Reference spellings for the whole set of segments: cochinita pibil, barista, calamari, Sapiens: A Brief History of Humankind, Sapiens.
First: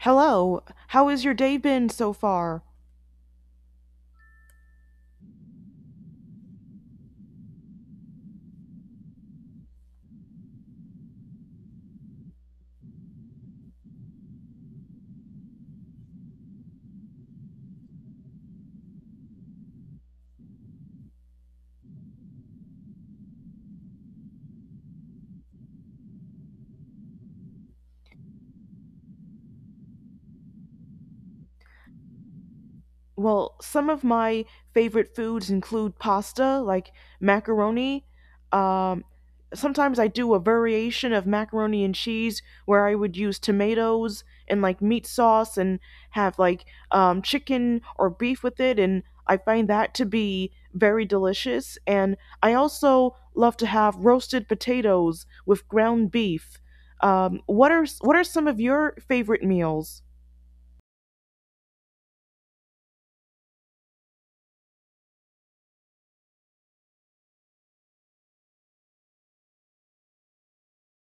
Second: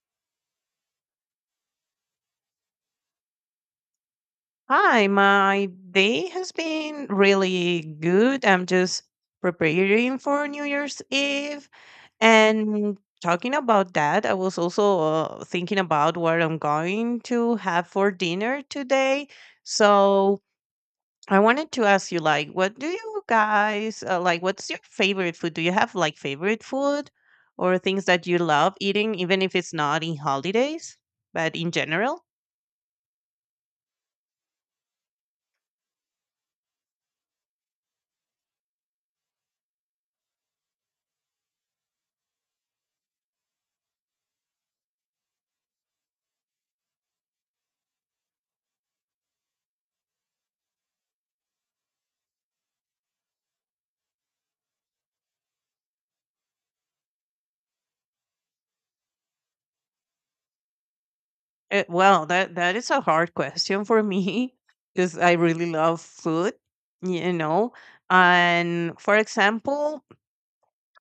Hello, how has your day been so far? Hi, my day has been really good. I'm just preparing for New Year's Eve. And talking about that, I was also thinking about what I'm going to have for dinner today. So I wanted to ask you, like, what do you guys like? What's your favorite food? Do you have like favorite food or things that you love eating, even if it's not in holidays, but in general? Well, some of my favorite foods include pasta, like macaroni. Um, Sometimes I do a variation of macaroni and cheese where I would use tomatoes and like meat sauce and have like chicken or beef with it, and I find that to be very delicious. And I also love to have roasted potatoes with ground beef. What are some of your favorite meals? Well, that is a hard question for me because I really love food, you know. And for example,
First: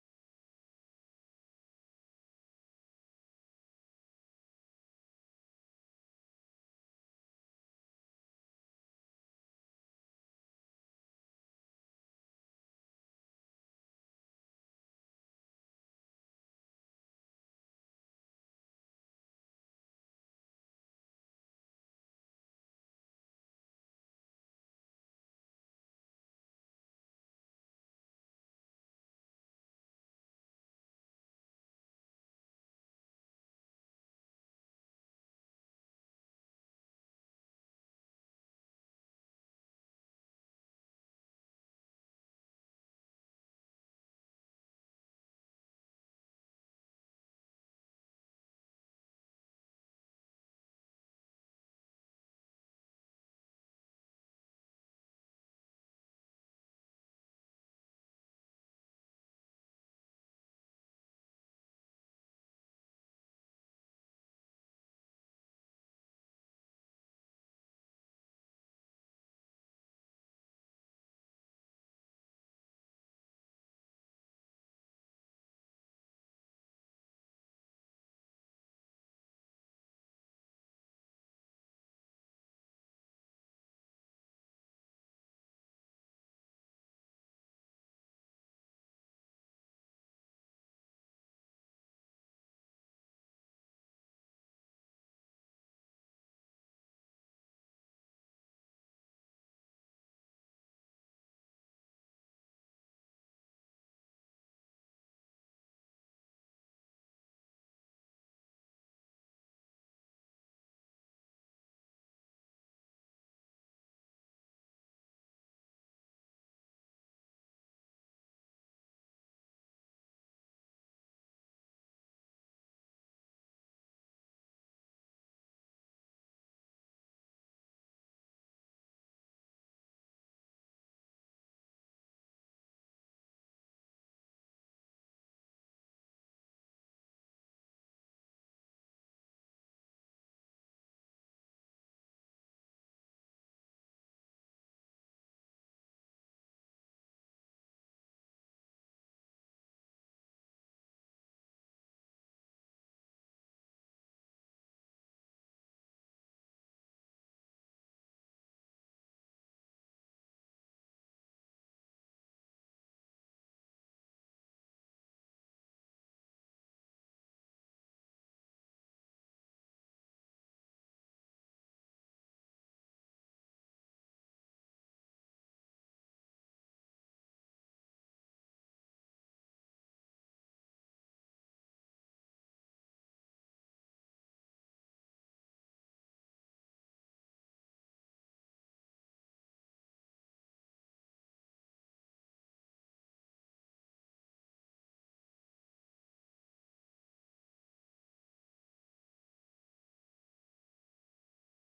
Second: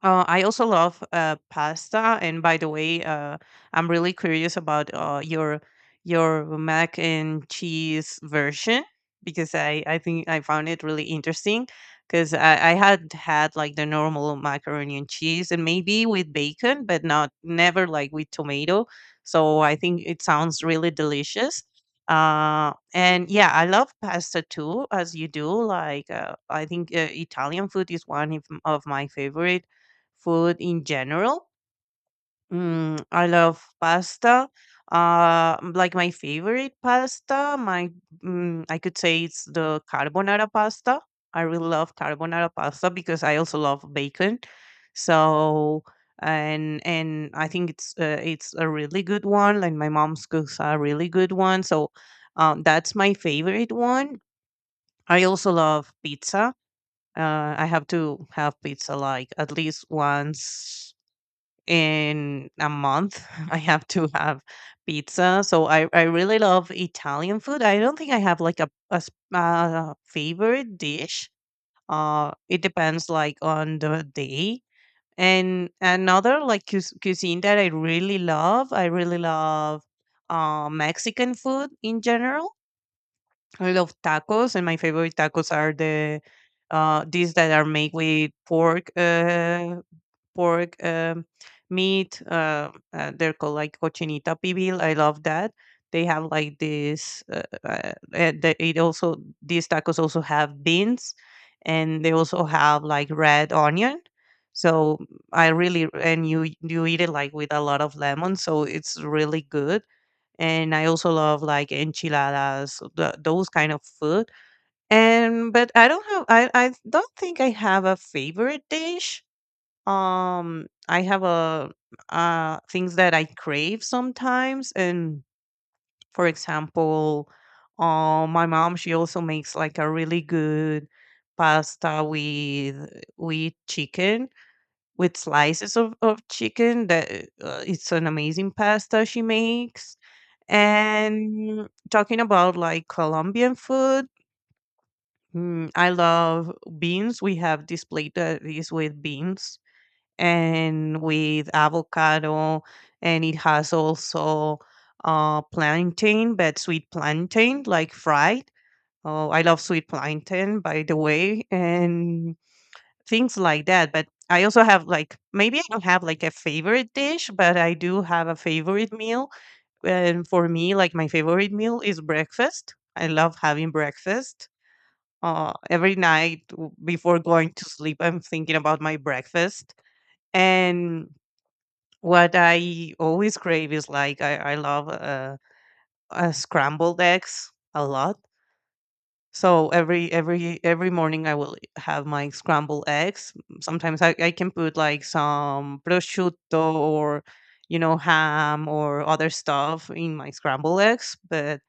I also love pasta. And by the way, I'm really curious about your mac and cheese version because I think I found it really interesting because I had had like the normal macaroni and cheese and maybe with bacon, but not never like with tomato. So I think it sounds really delicious. And yeah, I love pasta too, as you do. Like, I think Italian food is one of my favorite food in general. I love pasta. Like my favorite pasta, I could say it's the carbonara pasta. I really love carbonara pasta because I also love bacon. So and I think it's a really good one. Like my mom's cooks a really good one. So that's my favorite one. I also love pizza. I have to have pizza like at least once in a month. I have to have pizza. So I really love Italian food. I don't think I have like a favorite dish. It depends like on the day. And another like cuisine that I really love Mexican food in general. I love tacos, and my favorite tacos are these that are made with pork. Pork meat. They're called like cochinita pibil. I love that. They have like this. These tacos also have beans, and they also have like red onion. So I really and you eat it like with a lot of lemon, so it's really good. And I also love like enchiladas, those kind of food. And but I don't think I have a favorite dish. I have a things that I crave sometimes. And for example, my mom, she also makes like a really good pasta with chicken, with slices of chicken that it's an amazing pasta she makes. And talking about like Colombian food, I love beans. We have this plate that is with beans and with avocado, and it has also plantain, but sweet plantain, like fried. Oh, I love sweet plantain, by the way, and things like that. But I also have like, maybe I don't have like a favorite dish, but I do have a favorite meal. And for me, like my favorite meal is breakfast. I love having breakfast. Every night, before going to sleep, I'm thinking about my breakfast. And what I always crave is like I love scrambled eggs a lot. So every morning I will have my scrambled eggs. Sometimes I can put like some prosciutto or you know ham or other stuff in my scrambled eggs, but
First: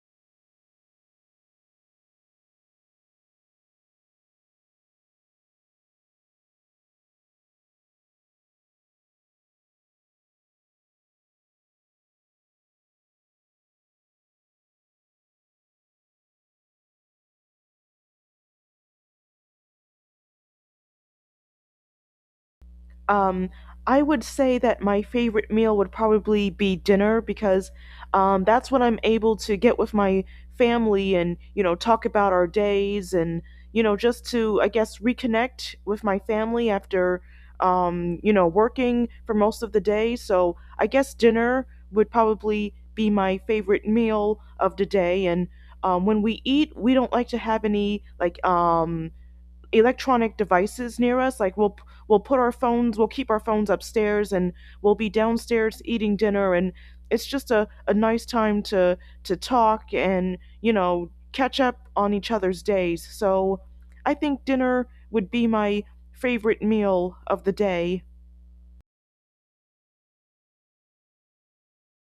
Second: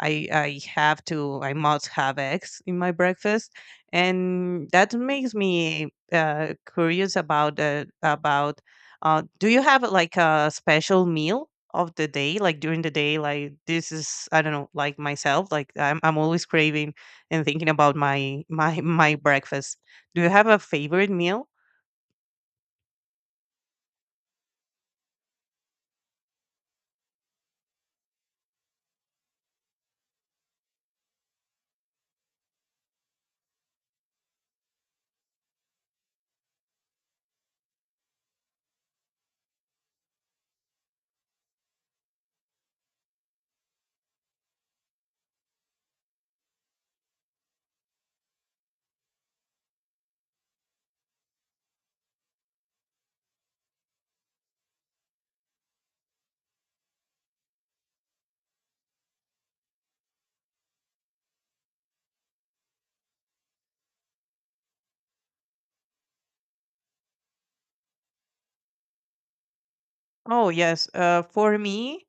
I must have eggs in my breakfast, and that makes me curious about. Do you have like a special meal of the day, like during the day? Like this is, I don't know, like myself, like I'm always craving and thinking about my my breakfast. Do you have a favorite meal? Um, I would say that my favorite meal would probably be dinner because that's when I'm able to get with my family and, you know, talk about our days and, you know, just to, I guess, reconnect with my family after, you know, working for most of the day. So I guess dinner would probably be my favorite meal of the day. And when we eat, we don't like to have any, like, electronic devices near us. Like we'll put our phones, we'll keep our phones upstairs and we'll be downstairs eating dinner, and it's just a nice time to talk and, you know, catch up on each other's days. So I think dinner would be my favorite meal of the day. Oh yes, for me,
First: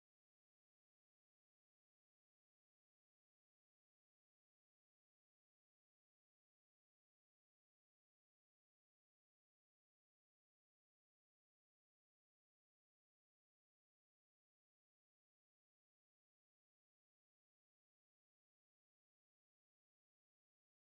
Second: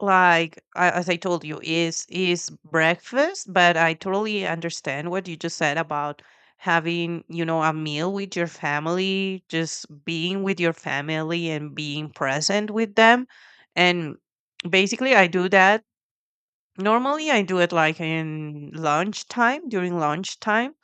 like as I told you, is breakfast. But I totally understand what you just said about having, you know, a meal with your family, just being with your family and being present with them. And basically I do that. Normally I do it like in lunchtime, during lunchtime.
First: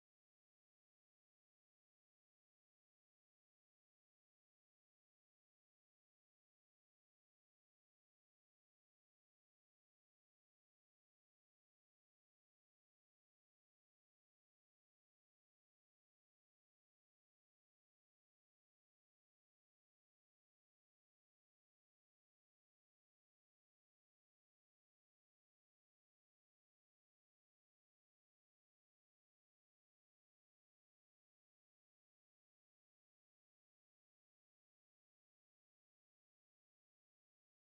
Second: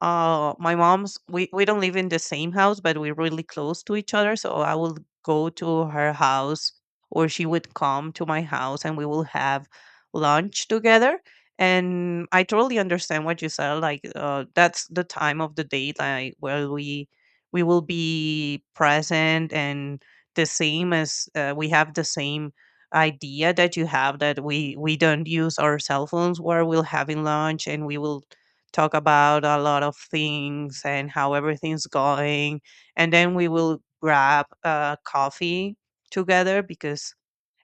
Uh, my mom's we don't live in the same house, but we're really close to each other. So I will go to her house, or she would come to my house, and we will have lunch together. And I totally understand what you said. Like, that's the time of the day, like where we will be present. And the same as, we have the same idea that you have, that we don't use our cell phones while we're having lunch. And we will talk about a lot of things and how everything's going. And then we will grab coffee together because,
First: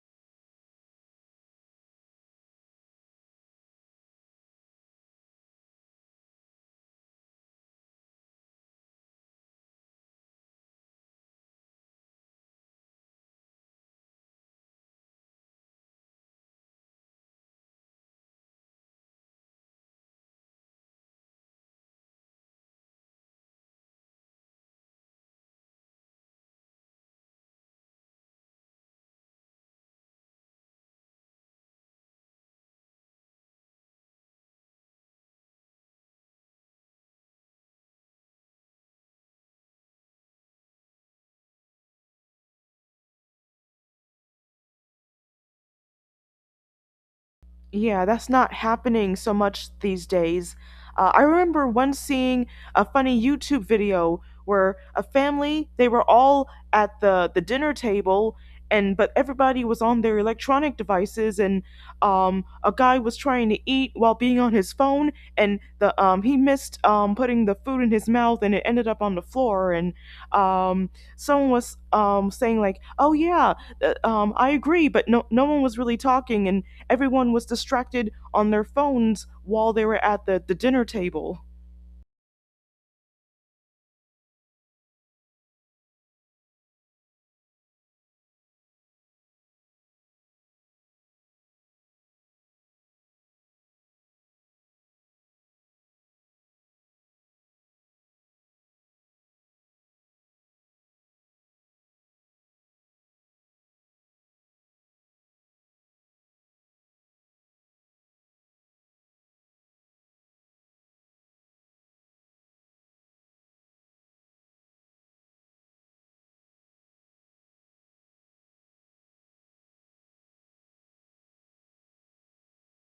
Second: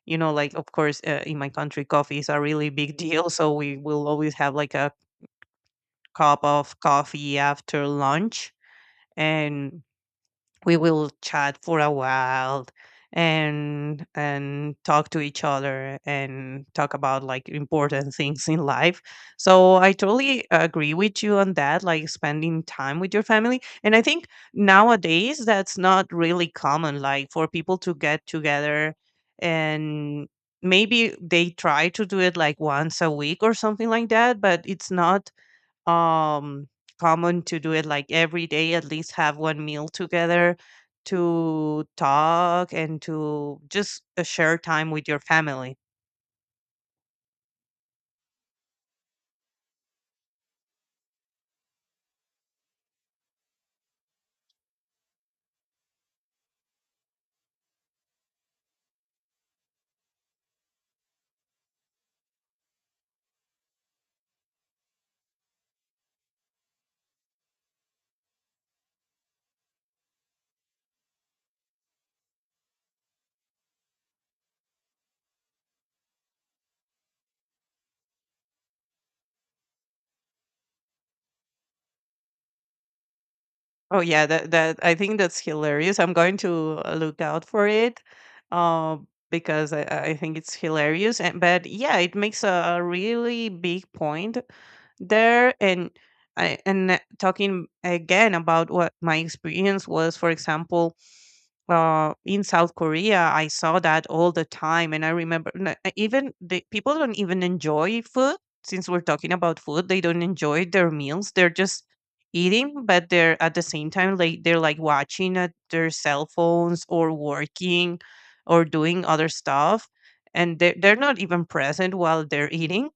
you know, like, of course, in my country, coffee is a really big deal. So we will always have like a cup of coffee after lunch. And we will chat for a while, and talk to each other and talk about like important things in life. So I totally agree with you on that, like spending time with your family. And I think nowadays that's not really common, like for people to get together. And maybe they try to do it like once a week or something like that, but it's not, um common to do it like every day, at least have one meal together, to talk and to just share time with your family. Yeah, that's not happening so much these days. I remember once seeing a funny YouTube video where a family, they were all at the dinner table, and but everybody was on their electronic devices, and a guy was trying to eat while being on his phone, and the he missed putting the food in his mouth and it ended up on the floor, and um, someone was saying like, "Oh yeah, I agree," but no one was really talking and everyone was distracted on their phones while they were at the dinner table. Oh yeah, that I think that's hilarious. I'm going to look out for it. uh, because I think it's hilarious. And but yeah, it makes a really big point there. And talking again about what my experience was, for example, in South Korea, I saw that all the time. And I remember, even the people don't even enjoy food. Since we're talking about food, they don't enjoy their meals. They're just eating, but they're at the same time like, they're like watching at their cell phones or working or doing other stuff, and they're not even present while they're eating.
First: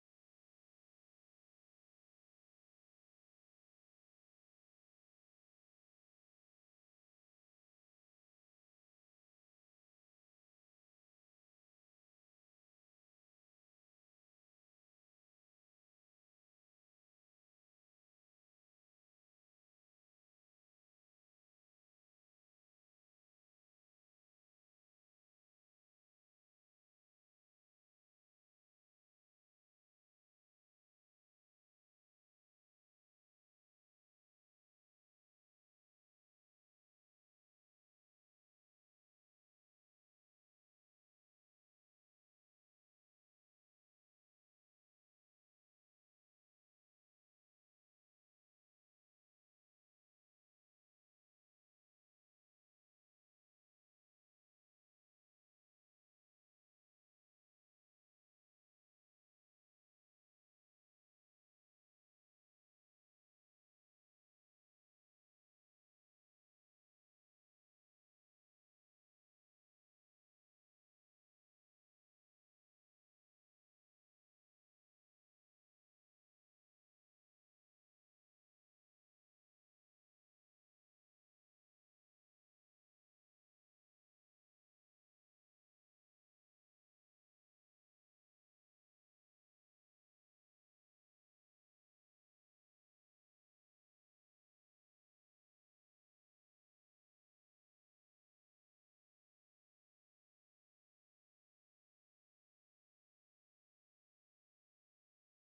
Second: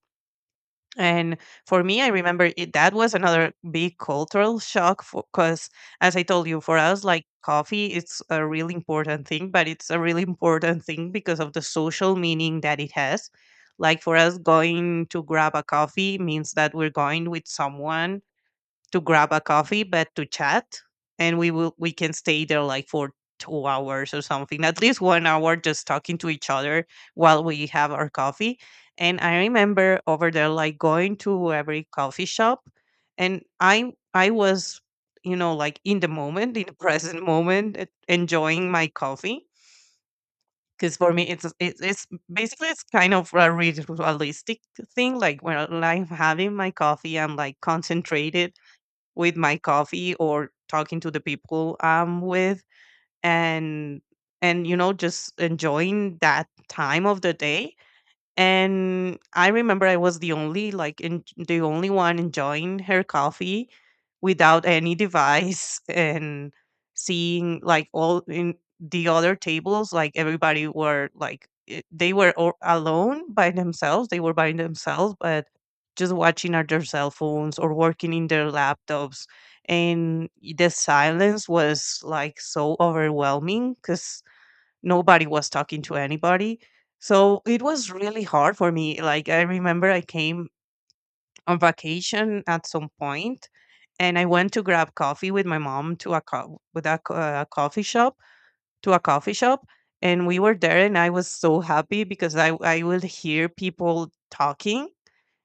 And for me, I remember it, that was another big cultural shock because, as I told you, for us, like coffee, it's a really important thing, but it's a really important thing because of the social meaning that it has. Like for us, going to grab a coffee means that we're going with someone to grab a coffee, but to chat. And we can stay there like for 2 hours or something, at least 1 hour, just talking to each other while we have our coffee. And I remember over there, like going to every coffee shop, and I was, you know, like in the moment, in the present moment, enjoying my coffee. Because for me, it's basically, it's kind of a realistic thing. Like when I'm having my coffee, I'm like concentrated with my coffee or talking to the people I'm with. And you know, just enjoying that time of the day. And I remember I was the only, the only one enjoying her coffee without any device. And seeing like all in the other tables, like everybody were like, they were all alone by themselves. They were by themselves, but just watching at their cell phones or working in their laptops. And the silence was like so overwhelming, because nobody was talking to anybody. So it was really hard for me. Like I remember I came on vacation at some point, and I went to grab coffee with my mom to a co- with a, co- coffee shop, to a coffee shop and we were there, and I was so happy because I would hear people talking,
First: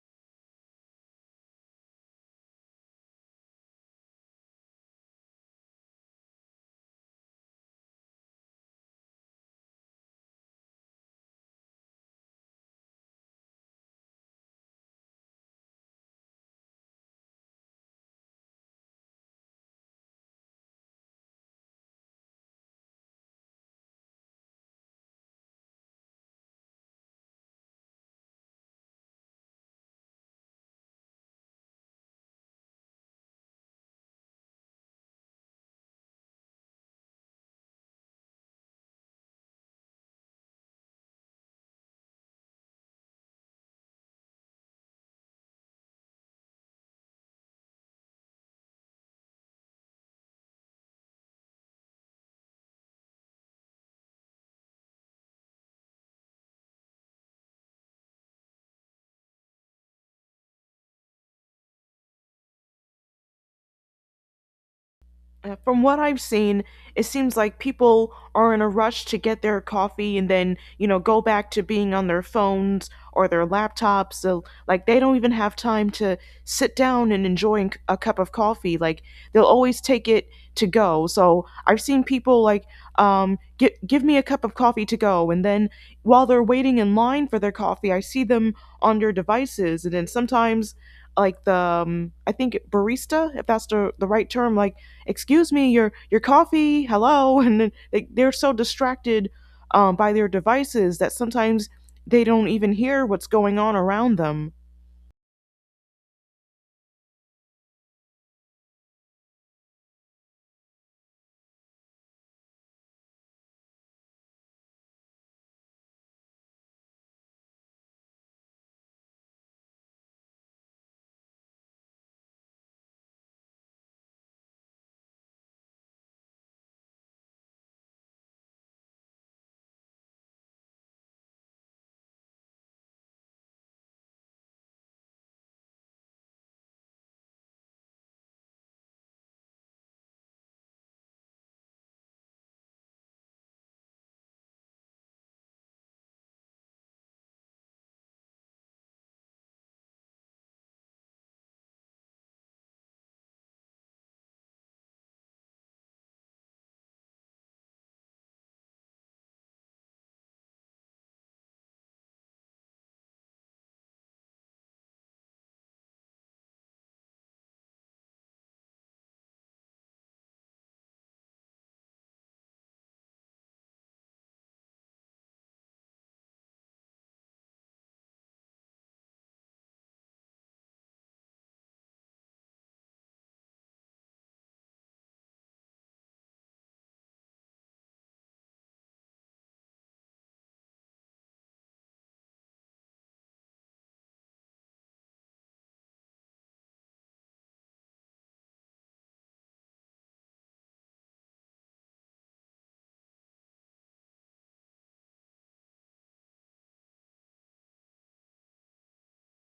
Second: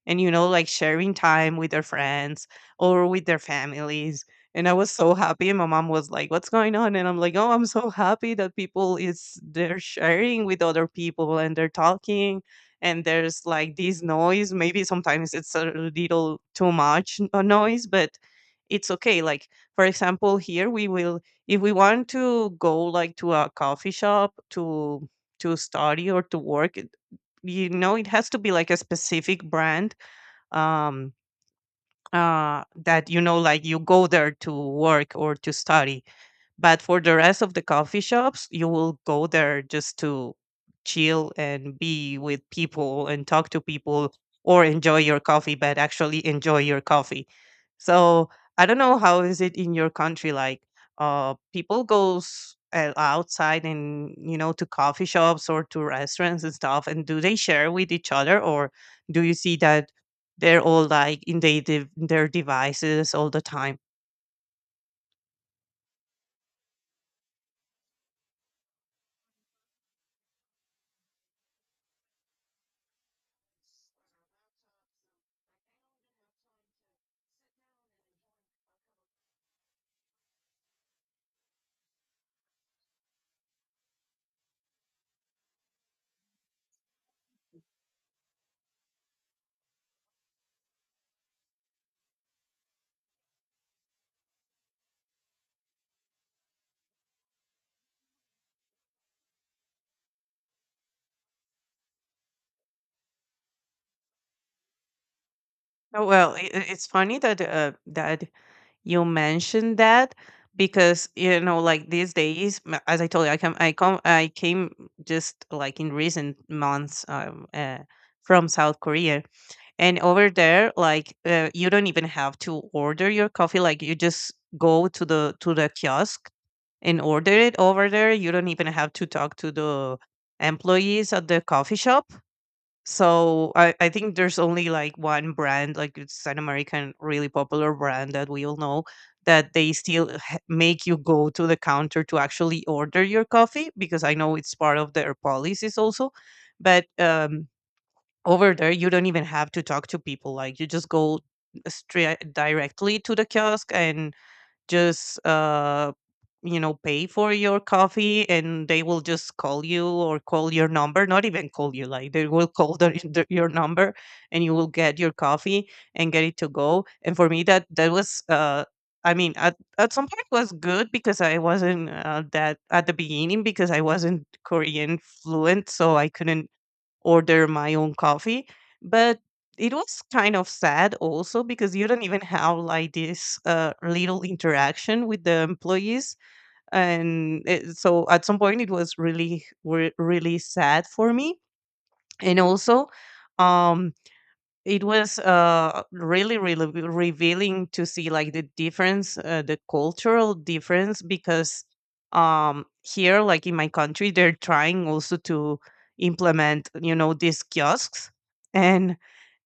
and you know, like sharing time with their friends or with their families. And I was so happy, and my mom was like, what's going on? And I'm like, oh, I'm so happy that people is, they're sharing with other people and they're talking. And there's like this noise, maybe sometimes it's a little too much, noise, but it's okay. Like for example, here we will, if we want to go like to a coffee shop to study or to work, you know, it has to be like a specific brand, um, that, you know, like you go there to work or to study. But for the rest of the coffee shops, you will go there just to chill and be with people and talk to people or enjoy your coffee, but actually enjoy your coffee. So I don't know how is it in your country, like people goes outside, and you know, to coffee shops or to restaurants and stuff, and do they share with each other? Or do you see that they're all like in their devices all the time? From what I've seen, it seems like people are in a rush to get their coffee and then, you know, go back to being on their phones or their laptops. So, like, they don't even have time to sit down and enjoy a cup of coffee. Like, they'll always take it to go. So, I've seen people like, give me a cup of coffee to go. And then while they're waiting in line for their coffee, I see them on their devices. And then sometimes, like, the, I think barista, if that's the right term, like, "Excuse me, your coffee, hello," and they, they're so distracted by their devices that sometimes they don't even hear what's going on around them. Oh, well, it's funny that you mentioned that because you know like these days as I told you I came just like in recent months from South Korea. And over there, like, you don't even have to order your coffee. Like you just go to the kiosk and order it over there. You don't even have to talk to the employees at the coffee shop. So I think there's only like one brand, like it's an American really popular brand that we all know, that they still make you go to the counter to actually order your coffee, because I know it's part of their policies also. But over there, you don't even have to talk to people. Like you just go straight directly to the kiosk and just you know, pay for your coffee, and they will just call you or call your number, not even call you, like they will call your number, and you will get your coffee and get it to go. And for me, that was I mean, at some point was good, because I wasn't that at the beginning, because I wasn't Korean fluent, so I couldn't order my own coffee. But it was kind of sad also, because you don't even have like this little interaction with the employees. And it, so at some point, it was really, really sad for me. And also, um, it was really, really revealing to see like the difference, the cultural difference, because here, like in my country, they're trying also to implement, you know, these kiosks, and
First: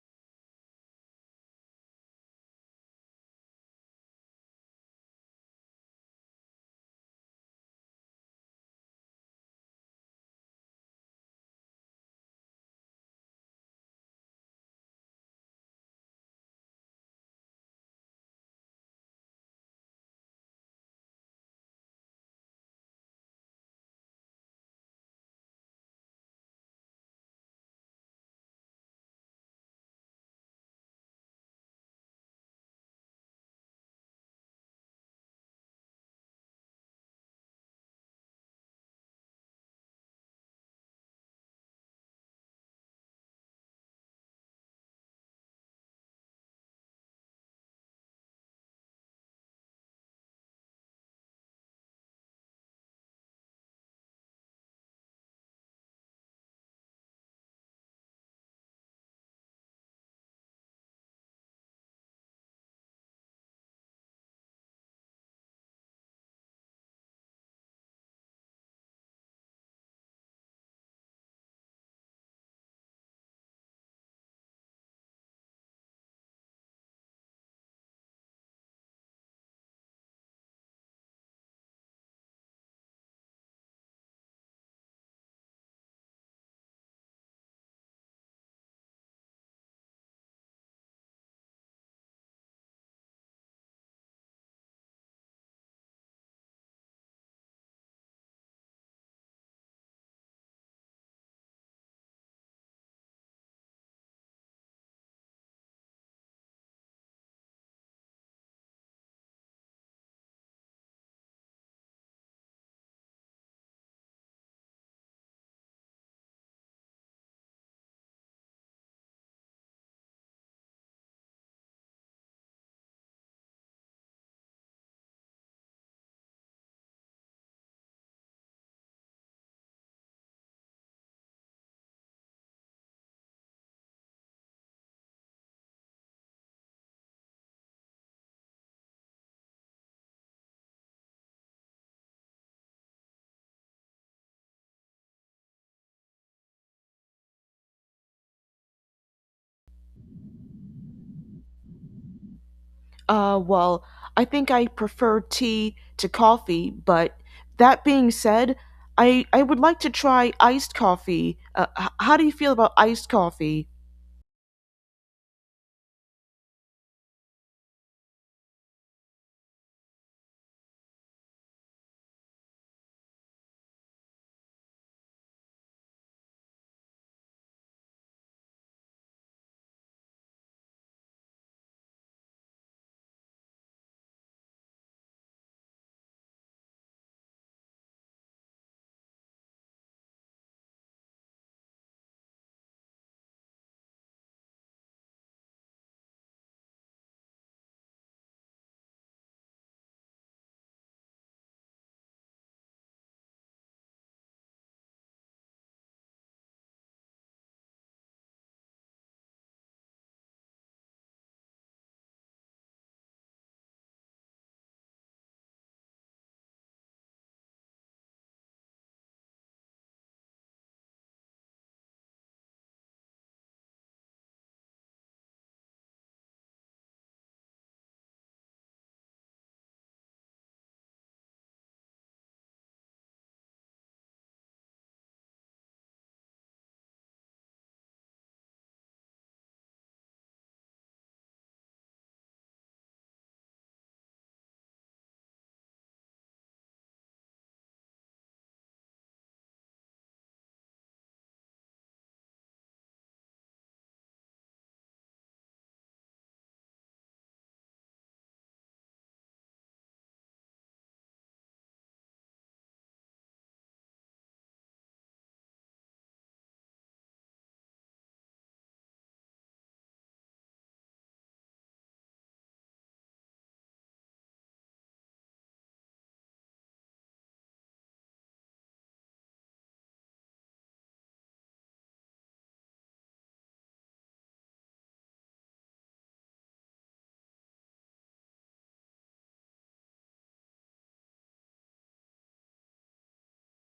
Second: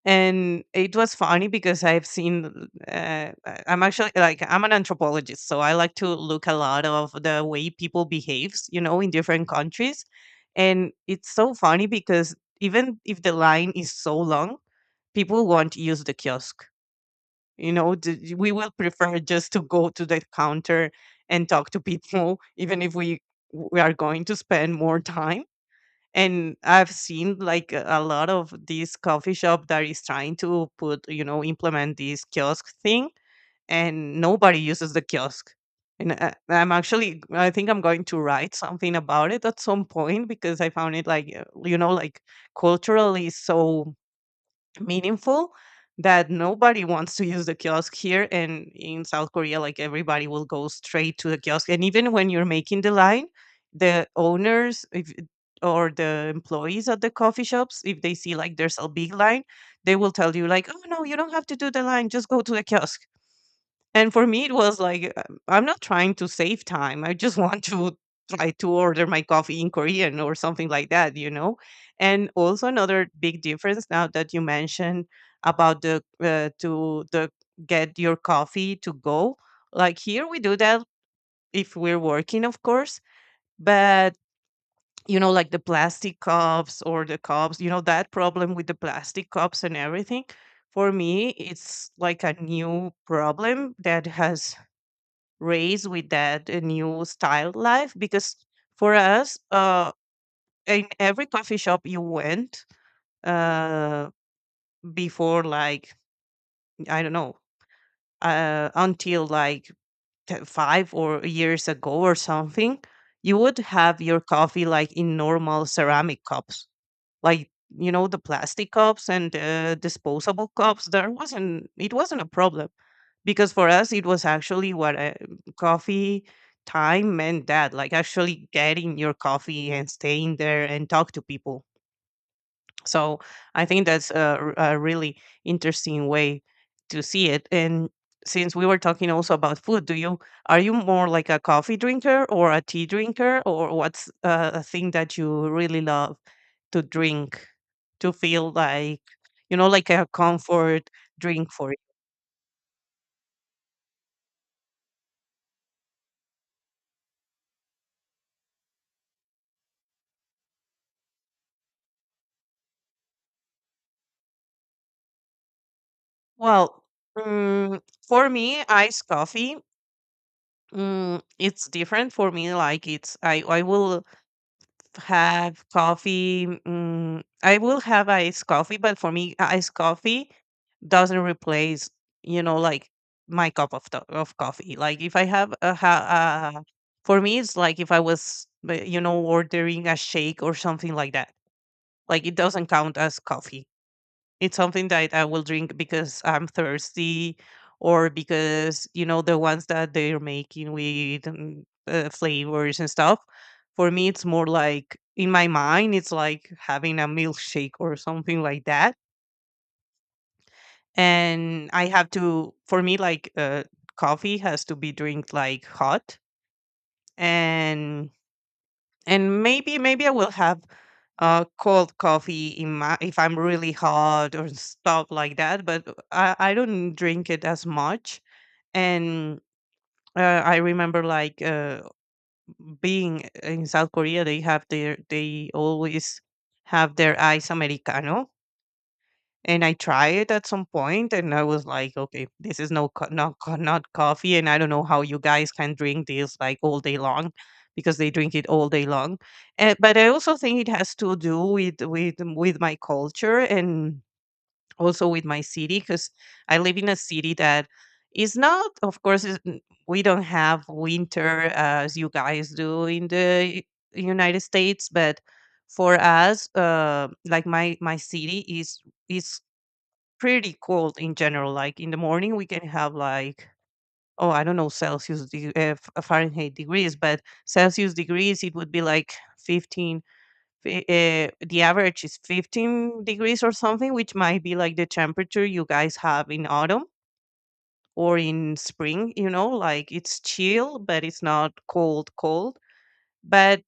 it was funny because I've seen, I'm actually like, I'm an anthropologist, so I like to look a lot of the way people behaves, you know, in different countries. And it's so funny because even if the line is so long, people won't use the kiosk. You know, we will prefer just to go to the counter and talk to people, even if we are going to spend more time. And I've seen like a lot of these coffee shop that is trying to put, you know, implement this kiosk thing, and nobody uses the kiosk. And I'm actually, I think I'm going to write something about it at some point, because I found it like, you know, like culturally so meaningful that nobody wants to use the kiosk here, and in South Korea, like everybody will go straight to the kiosk. And even when you're making the line, the owners, if, or the employees at the coffee shops, if they see like there's a big line, they will tell you like, oh, no, you don't have to do the line, just go to the kiosk. And for me, it was like, I'm not trying to save time. I just want to try to order my coffee in Korean or something like that, you know? And also, another big difference, now that you mentioned about the, to the get your coffee to go. Like here, we do that if we're working, of course. But, you know, like the plastic cups or the cups, you know, that problem with the plastic cups and everything. For me, it's like a new problem that has raised with that new style life, because for us in every coffee shop you went, uh before, like, I don't know, uh, until like 5 or years ago or something, you would have your coffee like in normal ceramic cups. Like, you know, the plastic cups and disposable cups, there wasn't it wasn't a problem, because for us it was actually what, coffee time meant, that like actually getting your coffee and staying there and talk to people. So I think that's a, a really interesting way to see it. And since we were talking also about food, do you are you more like a coffee drinker or a tea drinker, or what's a thing that you really love to drink, to feel like, you know, like a comfort drink for you? Well, I think I prefer tea to coffee, but that being said, I would like to try iced coffee. How do you feel about iced coffee? Well, mm for me, iced coffee. Mm, it's different for me. Like it's I will have coffee. Mm, I will have iced coffee, but for me, iced coffee doesn't replace, you know, like my cup of coffee. Like if I have a, for me, it's like if I was, you know, ordering a shake or something like that. Like it doesn't count as coffee. It's something that I will drink because I'm thirsty, or because, you know, the ones that they're making with flavors and stuff. For me, it's more like in my mind, it's like having a milkshake or something like that. And I have to, for me, like, coffee has to be drink like hot. And maybe I will have cold coffee in my, if I'm really hot or stuff like that. But I don't drink it as much. And I remember like, being in South Korea, they have their they always have their ice americano. And I tried it at some point, and I was like, "Okay, this is no co not co not coffee, and I don't know how you guys can drink this, like, all day long," because they drink it all day long. Eh, but I also think it has to do with with my culture, and also with my city, because I live in a city that is not, of course, is n we don't have winter as you guys do in the U United States. But for us, like, my city is is pretty cold in general. Like in the morning, we can have like, oh, I don't know, Celsius Fahrenheit degrees, but Celsius degrees, it would be like 15. The average is 15 degrees or something, which might be like the temperature you guys have in autumn or in spring. You know, like it's chill, but it's not cold cold. But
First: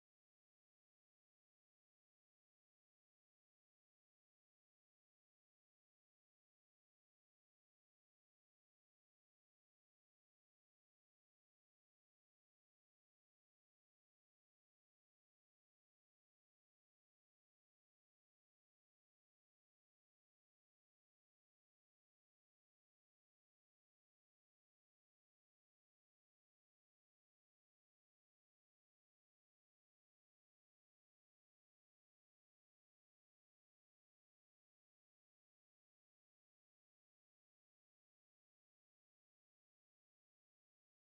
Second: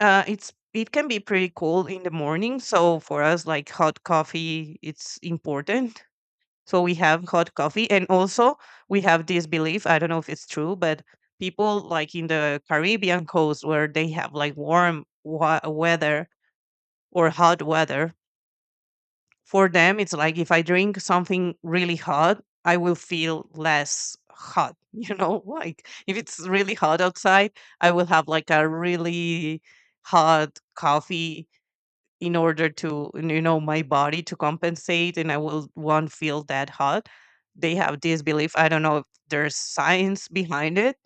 it's it can be pretty cold in the morning. So for us, like hot coffee, it's important, so we have hot coffee. And also, we have this belief, I don't know if it's true, but people like in the Caribbean coast, where they have like warm weather or hot weather, for them, it's like if I drink something really hot, I will feel less hot. You know, like if it's really hot outside, I will have like a really hot coffee in order to, you know, my body to compensate, and I will won't feel that hot. They have this belief, I don't know if there's science behind it,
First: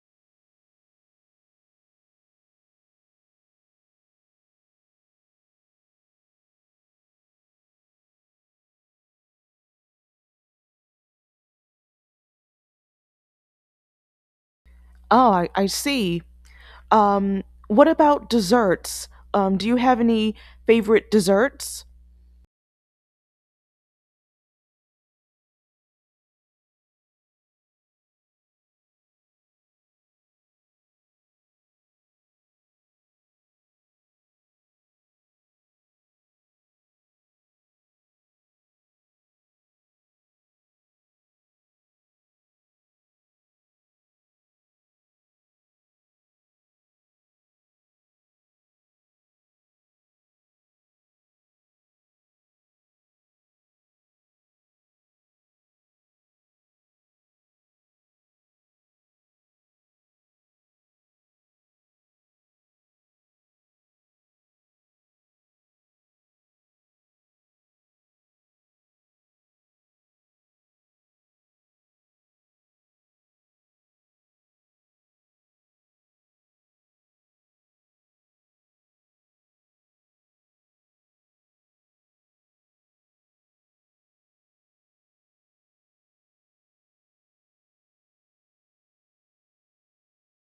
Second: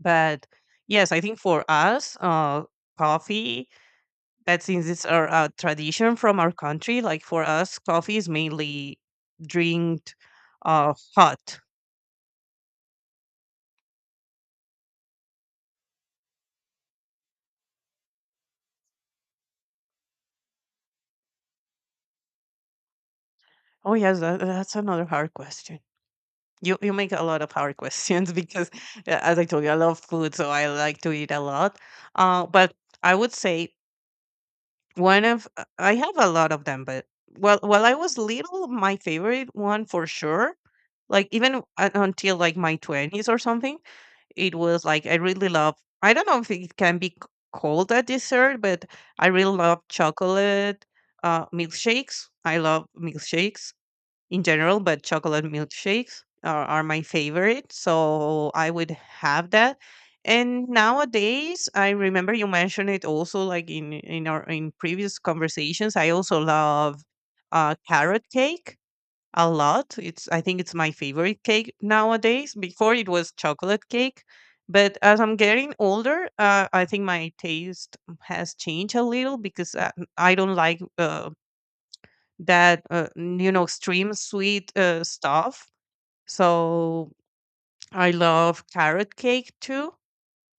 but yes, I think for us, coffee, that since it's our tradition from our country, like for us coffee is mainly drinked, hot. Oh, I see. um, what about desserts? Do you have any favorite desserts? Oh yes, that's another hard question. You make a lot of hard questions because, as I told you, I love food, so I like to eat a lot. But I would say, one of I have a lot of them, but well, while I was little, my favorite one for sure, like even, until like my twenties or something, it was like I really love. I don't know if it can be called a dessert, but I really love chocolate milkshakes. I love milkshakes in general, but chocolate milkshakes are my favorite. So I would have that. And nowadays, I remember you mentioned it also, like in our in previous conversations. I also love carrot cake a lot. It's I think it's my favorite cake nowadays. Before it was chocolate cake, but as I'm getting older, I think my taste has changed a little because, I don't like that you know, extreme sweet stuff. So I love carrot cake too.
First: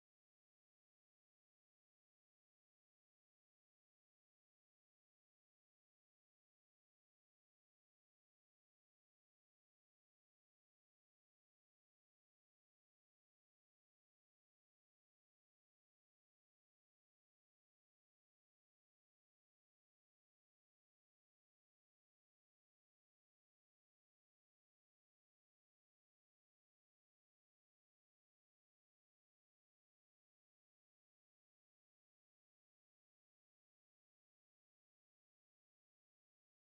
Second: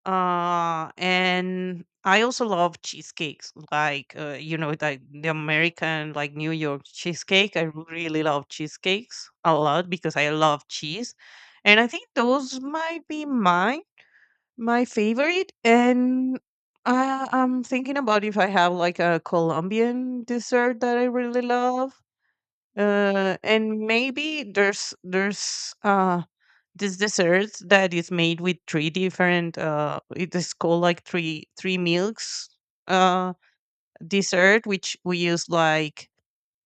And I also love cheesecakes, like, you know, like the American, like New York cheesecake. I really love cheesecakes a lot because I love cheese. And I think those might be my favorite. And I'm thinking about if I have like a Colombian dessert that I really love. And maybe there's this dessert that is made with three different, uh, it is called like three milks uh dessert, which we use like,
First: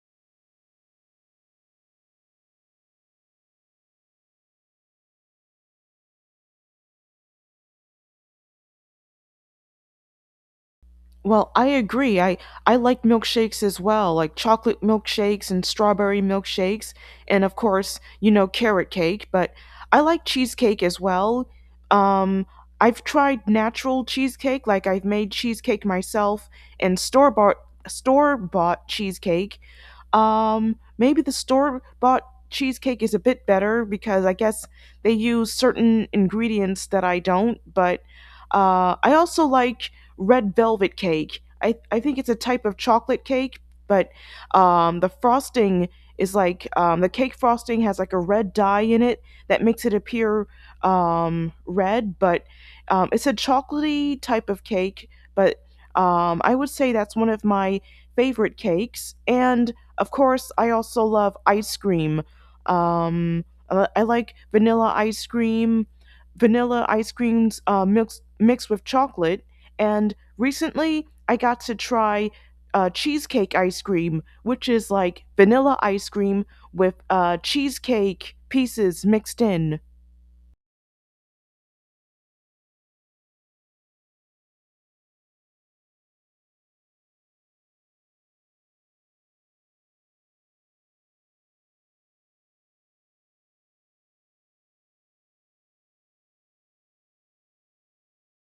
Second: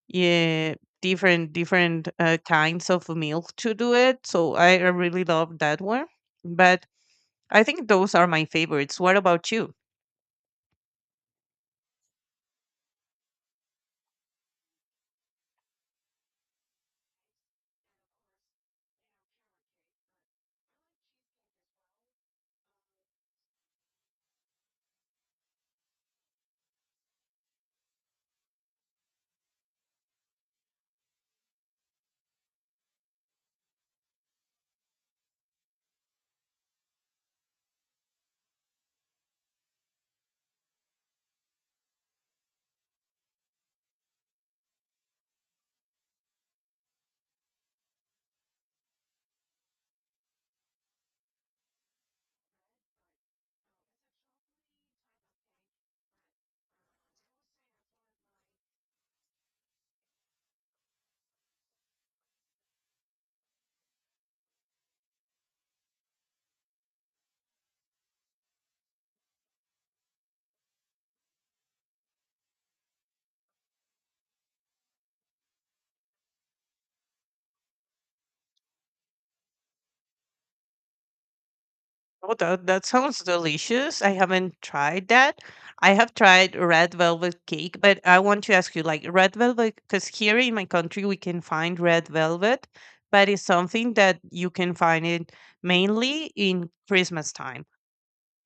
yeah, different kinds of milk to do it. So I really love that one, but I think those are my favorites. What about you? Well, I agree. I like milkshakes as well, like chocolate milkshakes and strawberry milkshakes, and of course, you know, carrot cake, but I like cheesecake as well. Um I've tried natural cheesecake, like I've made cheesecake myself, and store-bought cheesecake. Maybe the store bought cheesecake is a bit better because I guess they use certain ingredients that I don't, but I also like red velvet cake. I think it's a type of chocolate cake, but the frosting is like, the cake frosting has like a red dye in it that makes it appear red, but it's a chocolatey type of cake, but I would say that's one of my favorite cakes. And of course, I also love ice cream. Um, I like vanilla ice cream, vanilla ice creams mixed with chocolate. And recently, I got to try cheesecake ice cream, which is like vanilla ice cream with cheesecake pieces mixed in. Oh, that sounds delicious. I haven't tried that. I have tried red velvet cake, but I want to ask you, like, red velvet, because here in my country we can find red velvet, but it's something that you can find it mainly in Christmas time.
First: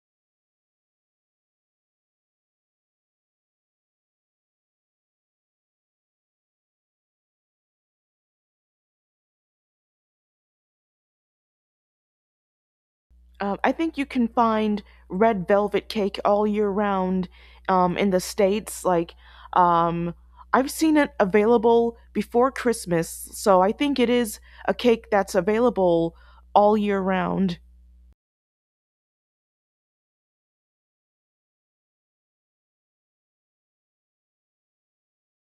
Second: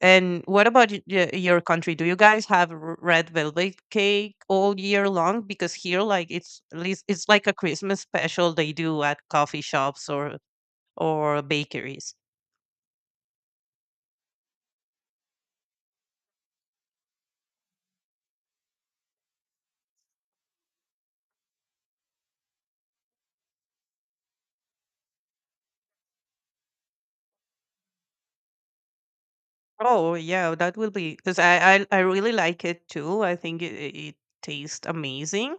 And what about your country? Do you guys have red velvet cake all year long? Because here, like, it's at least it's like a Christmas special they do at coffee shops or bakeries. I think you can find red velvet cake all year round, in the states. Like, um, I've seen it available before Christmas, so I think it is a cake that's available all year round. Oh yeah, that will be because I really like it too. I think it tastes amazing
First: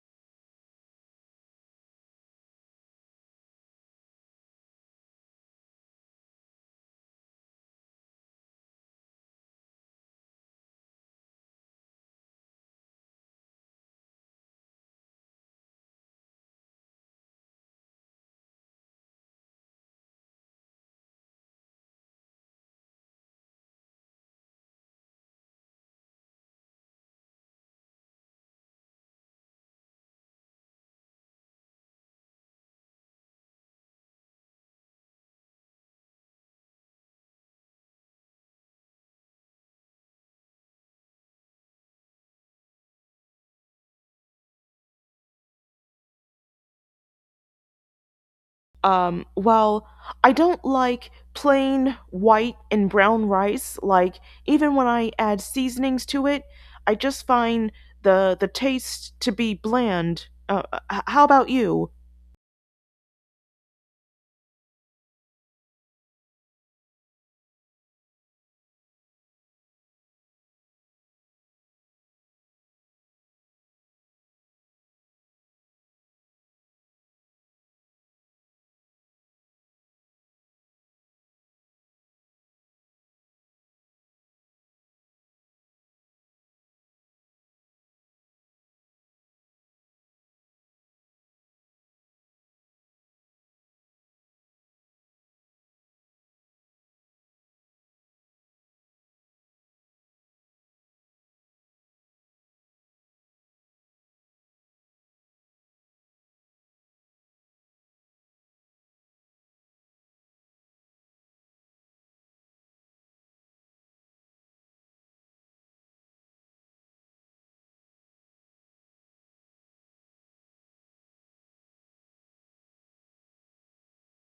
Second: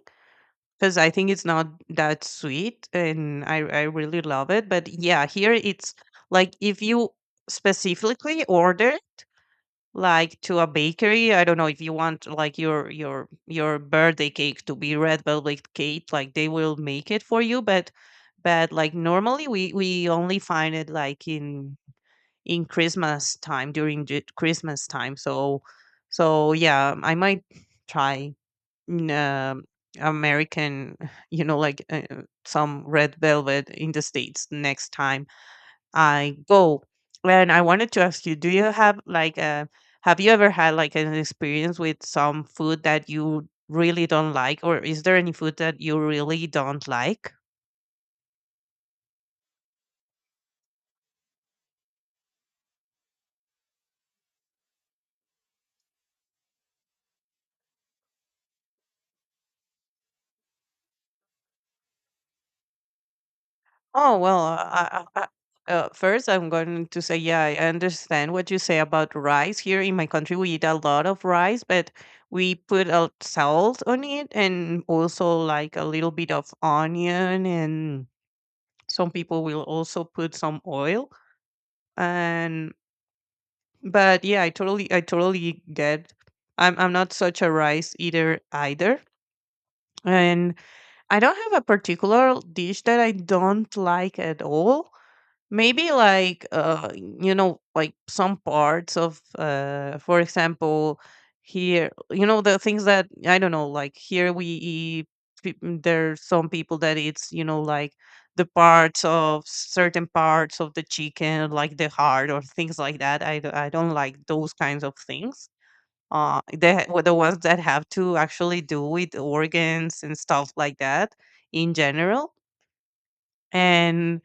because I think it's not that sweet, and I really love it. But yeah, here it's like if you specifically order. It. Like to a bakery. I don't know if you want like your birthday cake to be red velvet cake, like they will make it for you. But like normally we only find it like in Christmas time during the Christmas time. So so yeah, I might try mm, um American, like some red velvet in the states next time I go. And I wanted to ask you, do you have like a have you ever had like an experience with some food that you really don't like, or is there any food that you really don't like? While I don't like plain white and brown rice, like even when I add seasonings to it, I just find the taste to be bland. How about you? Oh well, first I'm going to say yeah, I understand what you say about rice. Here in my country, we eat a lot of rice, but we put a salt on it and also like a little bit of onion, and some people will also put some oil. And but yeah, I totally get. I'm not such a rice eater either. And I don't have a particular dish that I don't like at all, maybe like you know, like some parts of for example, here, you know, the things that I don't know, like here we eat there's some people that eats, you know, like the parts of certain parts of the chicken, like the heart or things like that. I don't like those kinds of things, the ones that have to actually do with organs and stuff like that in general. and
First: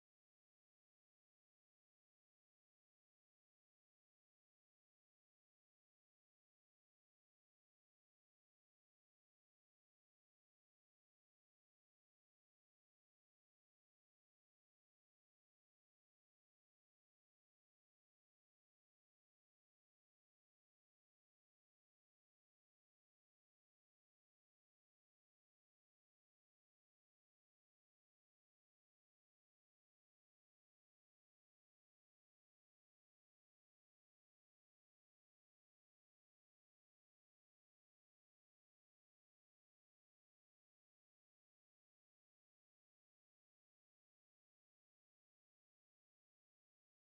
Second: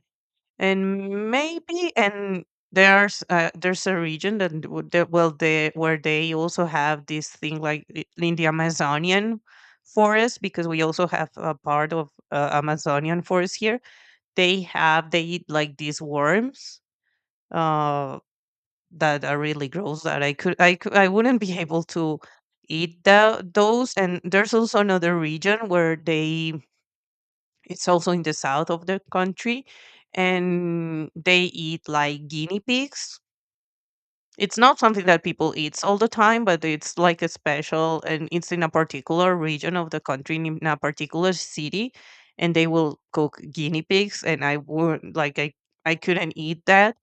and maybe and there's there's a region that would that well they where they also have this thing like in the Amazonian forest, because we also have a part of Amazonian forest here. They have they eat like these worms uh that are really gross, that I wouldn't be able to eat those. And there's also another region where they it's also in the south of the country and they eat like guinea pigs. It's not something that people eat all the time, but it's like a special and it's in a particular region of the country in a particular city. And they will cook guinea pigs and I would like I couldn't eat that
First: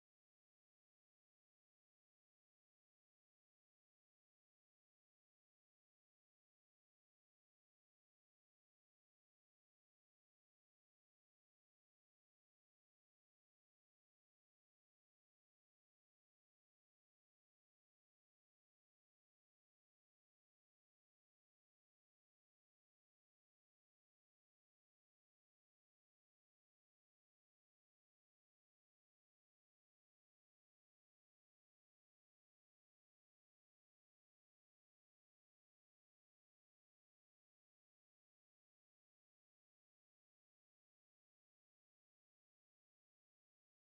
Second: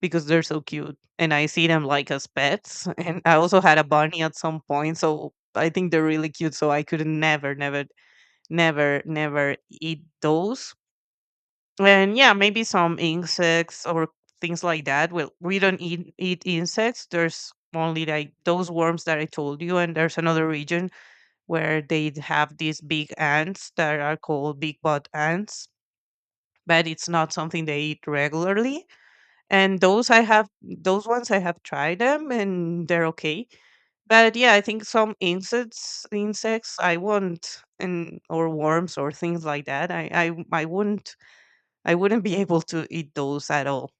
because they're so cute and I see them like as pets. And I also had a bunny at some point, so I think they're really cute, so I could never eat those. And yeah, maybe some insects or things like that. Well, we don't eat insects. There's only like those worms that I told you, and there's another region where they have these big ants that are called big butt ants, but it's not something they eat regularly. And those I have, those ones I have tried them, and they're okay. But yeah, I think some insects, insects I won't, and or worms or things like that. I wouldn't I wouldn't be able to eat those at all.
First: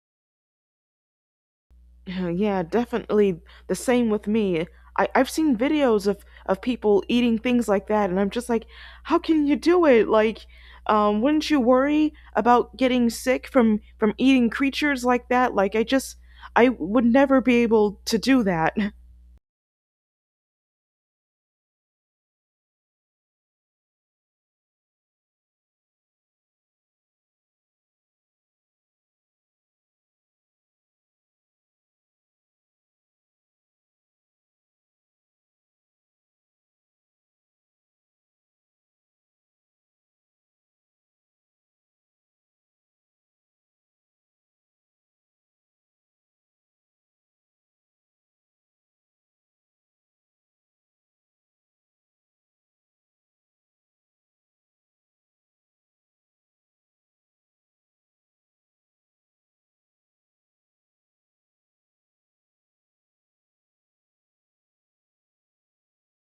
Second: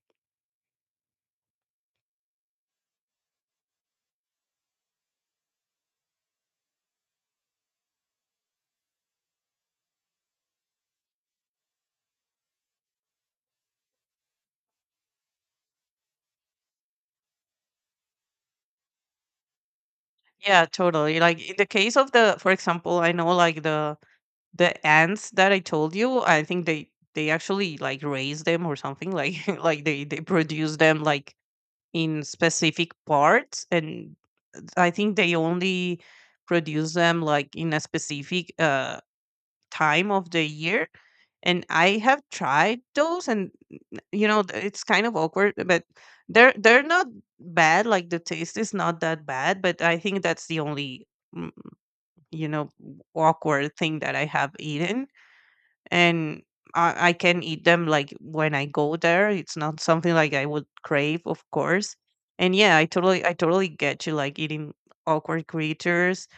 Yeah, yeah, definitely the same with me. I've seen videos of people eating things like that, and I'm just like, how can you do it? Like, wouldn't you worry about getting sick from eating creatures like that? Like, I just, I would never be able to do that. Yeah, totally. Like in the case of the, for example, I know like the ants that I told you, I think they actually like raise them or something, like like they produce them like in specific parts. And I think they only produce them like in a specific time of the year. And I have tried those, and you know, it's kind of awkward, but they're not bad. Like the taste is not that bad, but I think that's the only mm, you know, awkward thing that I have eaten, and I can eat them like when I go there. It's not something like I would crave, of course. And yeah, I totally get you, like eating awkward creatures.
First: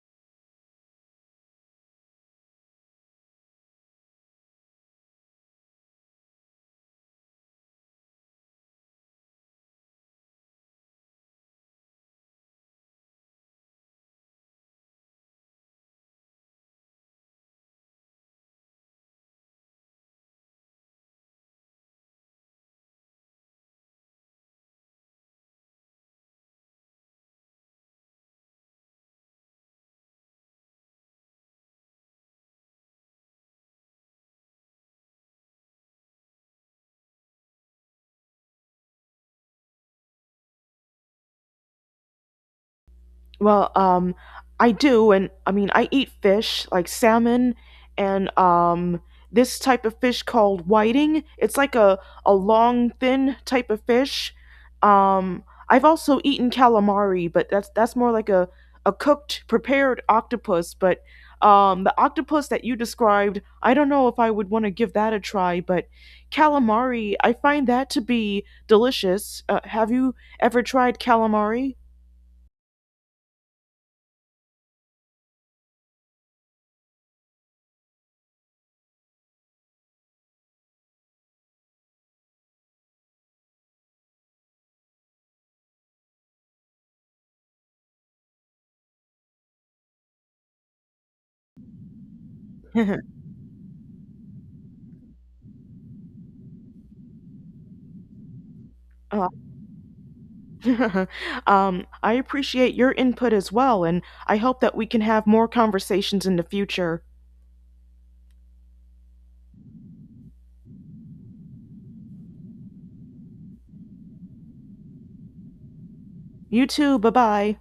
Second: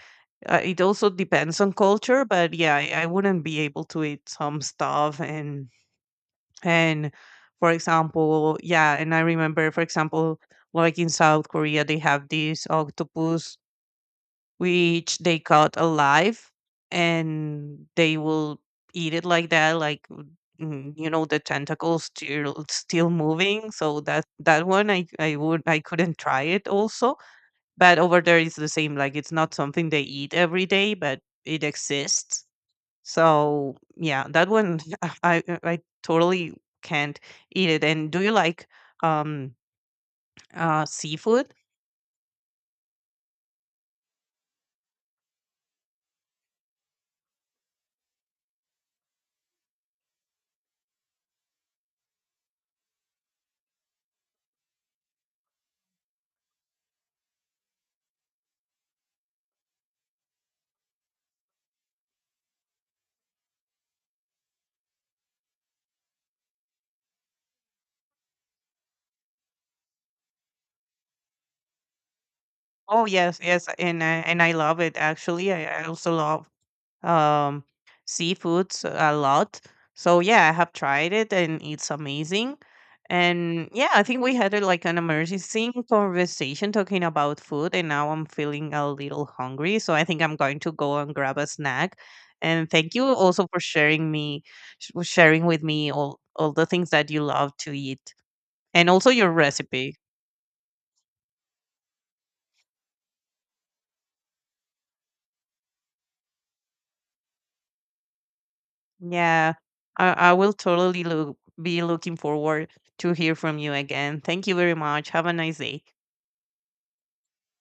It also depends on culture, but yeah, I wouldn't be able to eat some stuff. And for example, yeah, and I remember, for example, like in South Korea, they have this octopus which they caught alive and they will eat it like that, like you know, the tentacles still moving. So that one I couldn't try it also. But over there it's the same, like it's not something they eat every day, but it exists. So yeah, that one I totally can't eat it. And do you like um seafood? Well, I do, and I mean, I eat fish like salmon and this type of fish called whiting. It's like a long, thin type of fish. I've also eaten calamari, but that's more like a cooked, prepared octopus. But the octopus that you described, I don't know if I would want to give that a try. But calamari, I find that to be delicious. Have you ever tried calamari? Oh yes, yes, and I love it actually. I also love um, seafoods a lot. So yeah, I have tried it and it's amazing. And yeah, I think we had a, like, an amazing conversation talking about food, and now I'm feeling a little hungry. So I think I'm going to go and grab a snack. And thank you also for sharing me, sharing with me all the things that you love to eat, and also Uh, your recipe. I appreciate your input as well, and I hope that we can have more conversations in the future. Yeah, I will totally look, be looking forward to hear from you again. Thank you very much. Have a nice day. You too, bye bye.